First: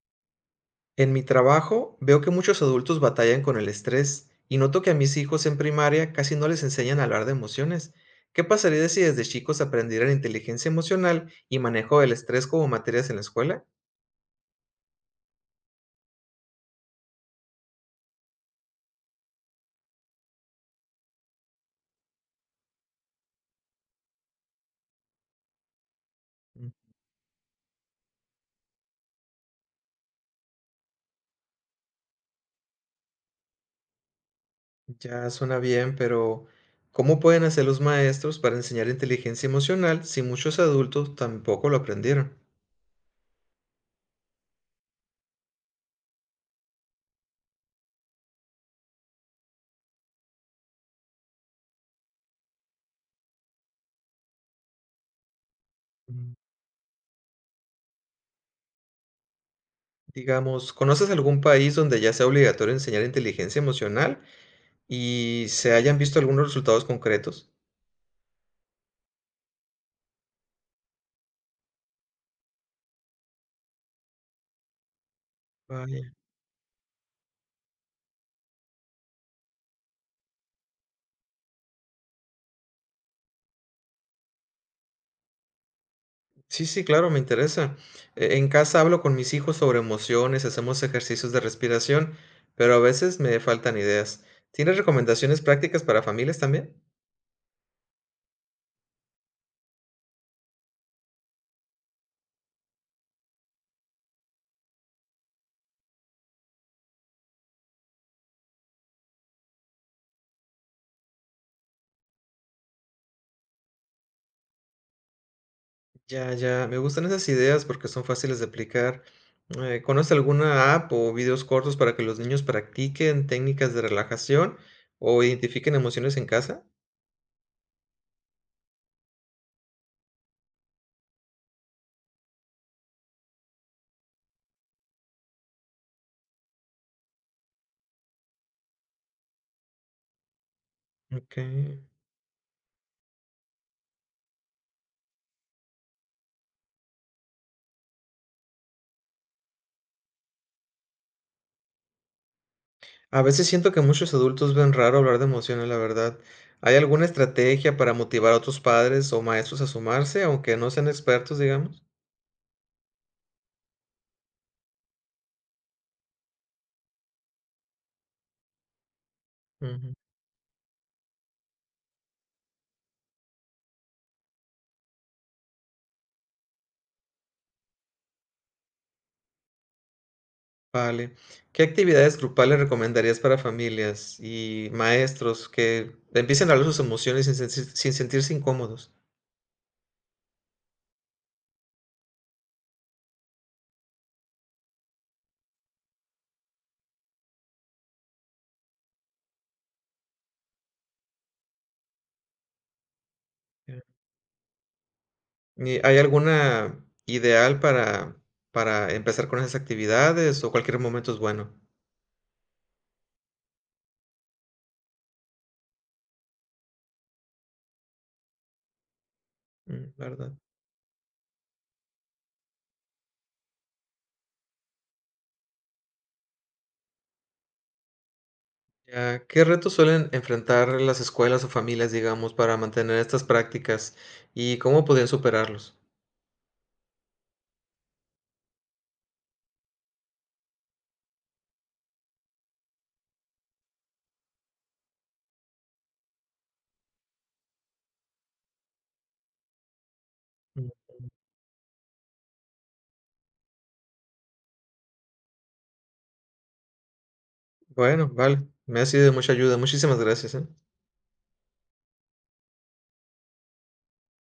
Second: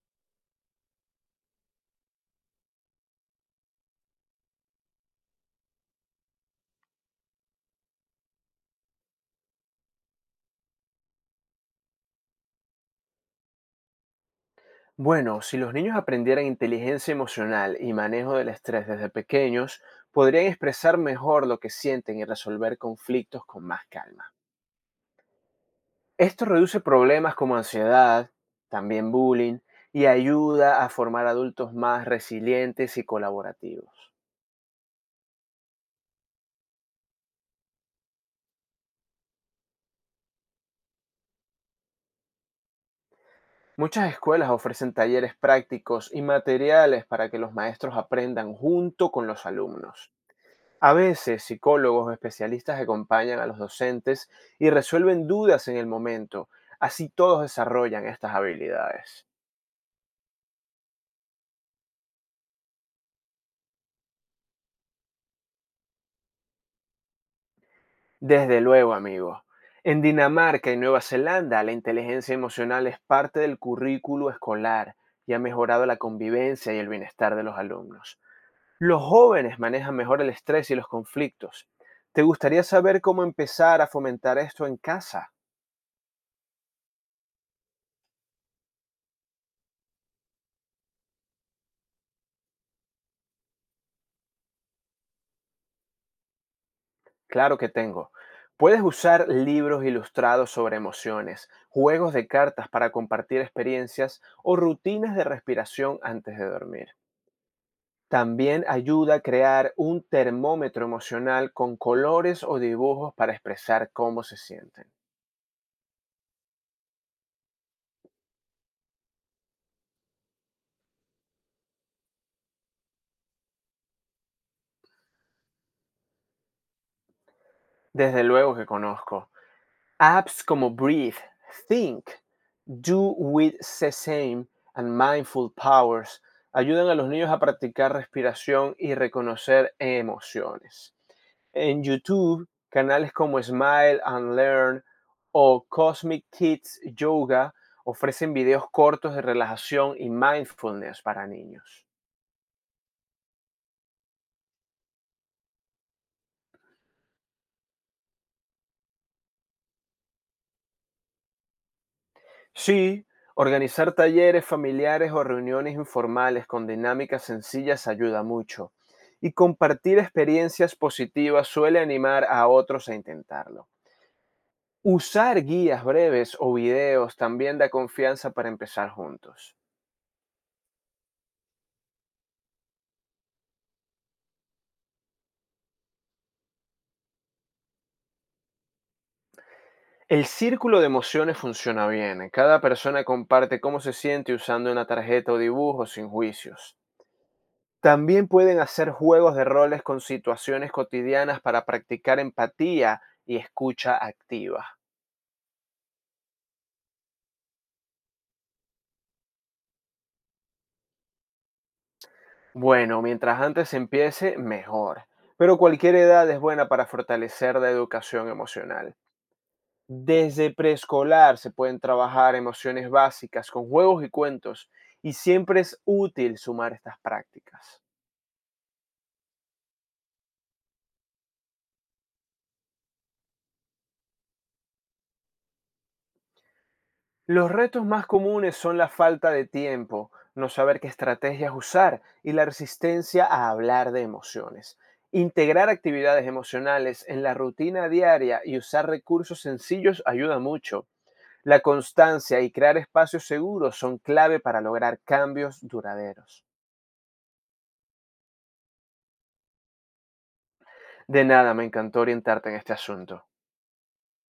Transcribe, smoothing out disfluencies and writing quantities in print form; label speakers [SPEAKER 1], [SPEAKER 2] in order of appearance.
[SPEAKER 1] En mi trabajo veo que muchos adultos batallan con el estrés y noto que a mis hijos en primaria casi no les enseñan a hablar de emociones. ¿Qué pasaría si desde chicos aprendieran inteligencia emocional y manejo del estrés como materias en la escuela?
[SPEAKER 2] Bueno, si los niños aprendieran inteligencia emocional y manejo del estrés desde pequeños, podrían expresar mejor lo que sienten y resolver conflictos con más calma. Esto
[SPEAKER 1] Mm.
[SPEAKER 2] reduce problemas como ansiedad, también bullying, y ayuda a formar adultos más resilientes y colaborativos.
[SPEAKER 1] Ya suena bien, pero ¿cómo pueden hacer los maestros para enseñar inteligencia emocional si muchos adultos tampoco lo aprendieron?
[SPEAKER 2] Muchas escuelas ofrecen talleres prácticos y materiales para que los maestros aprendan junto con los alumnos. A veces psicólogos o especialistas acompañan a los docentes y resuelven dudas en el
[SPEAKER 1] Mm.
[SPEAKER 2] momento. Así todos desarrollan estas habilidades.
[SPEAKER 1] Digamos, ¿conoces algún país donde ya sea obligatorio enseñar inteligencia emocional y se hayan visto algunos resultados concretos?
[SPEAKER 2] Desde luego, amigos. En Dinamarca y Nueva Zelanda, la inteligencia emocional es parte del currículo escolar y ha mejorado la
[SPEAKER 1] Vaya.
[SPEAKER 2] convivencia y el bienestar de los alumnos. Los jóvenes manejan mejor el estrés y los conflictos. ¿Te gustaría saber cómo empezar a fomentar esto en casa?
[SPEAKER 1] Sí, sí, claro, me interesa. En casa hablo con mis hijos sobre emociones, hacemos ejercicios de respiración, pero a veces me faltan ideas. ¿Tienes recomendaciones prácticas para familias también?
[SPEAKER 2] Claro que tengo. Puedes usar libros ilustrados sobre emociones, juegos de cartas para compartir experiencias o rutinas de respiración antes de dormir. También ayuda a crear un termómetro emocional con colores o dibujos para expresar cómo se sienten.
[SPEAKER 1] Ya, ya, me gustan esas ideas porque son fáciles de aplicar. ¿Conoces alguna app o videos cortos para que los niños practiquen técnicas de relajación o identifiquen emociones en casa?
[SPEAKER 2] Desde luego que conozco. Apps como Breathe, Think, Do With Sesame and Mindful Powers ayudan a los niños a practicar respiración y reconocer emociones.
[SPEAKER 1] Ok.
[SPEAKER 2] En YouTube, canales como Smile and Learn o Cosmic Kids Yoga ofrecen videos cortos de relajación y mindfulness para niños.
[SPEAKER 1] A veces siento que muchos adultos ven raro hablar de emociones, la verdad. ¿Hay alguna estrategia para motivar a otros padres o maestros a sumarse, aunque no sean expertos, digamos?
[SPEAKER 2] Sí, organizar talleres familiares o reuniones informales con dinámicas sencillas ayuda mucho y
[SPEAKER 1] Ujú.
[SPEAKER 2] compartir experiencias positivas suele animar a otros a intentarlo. Usar guías breves o videos también da confianza para empezar juntos.
[SPEAKER 1] Vale. ¿Qué actividades grupales recomendarías para familias y maestros que empiecen a hablar sus emociones sin sentirse incómodos?
[SPEAKER 2] El círculo de emociones funciona bien. Cada persona comparte cómo se siente usando una tarjeta o dibujo sin juicios. También pueden hacer juegos de roles con situaciones cotidianas para practicar empatía y
[SPEAKER 1] Ya.
[SPEAKER 2] escucha activa.
[SPEAKER 1] ¿Hay alguna ideal para empezar con esas actividades o cualquier momento es bueno?
[SPEAKER 2] Bueno, mientras antes empiece, mejor. Pero cualquier edad es buena para fortalecer la educación emocional.
[SPEAKER 1] Mm. ¿Verdad?
[SPEAKER 2] Desde preescolar se pueden trabajar emociones básicas con juegos y cuentos y siempre es útil sumar estas prácticas.
[SPEAKER 1] Ya, ¿qué retos suelen enfrentar las escuelas o familias, digamos, para mantener estas prácticas y cómo podrían superarlos?
[SPEAKER 2] Los retos más comunes son la falta de tiempo, no saber qué estrategias usar y la resistencia a hablar de emociones. Integrar actividades emocionales en la rutina diaria y usar recursos sencillos ayuda
[SPEAKER 1] Mm.
[SPEAKER 2] mucho. La constancia y crear espacios seguros son clave para lograr cambios duraderos.
[SPEAKER 1] Bueno, vale, me ha sido de mucha ayuda. Muchísimas gracias, ¿eh?
[SPEAKER 2] De nada, me encantó orientarte en este asunto.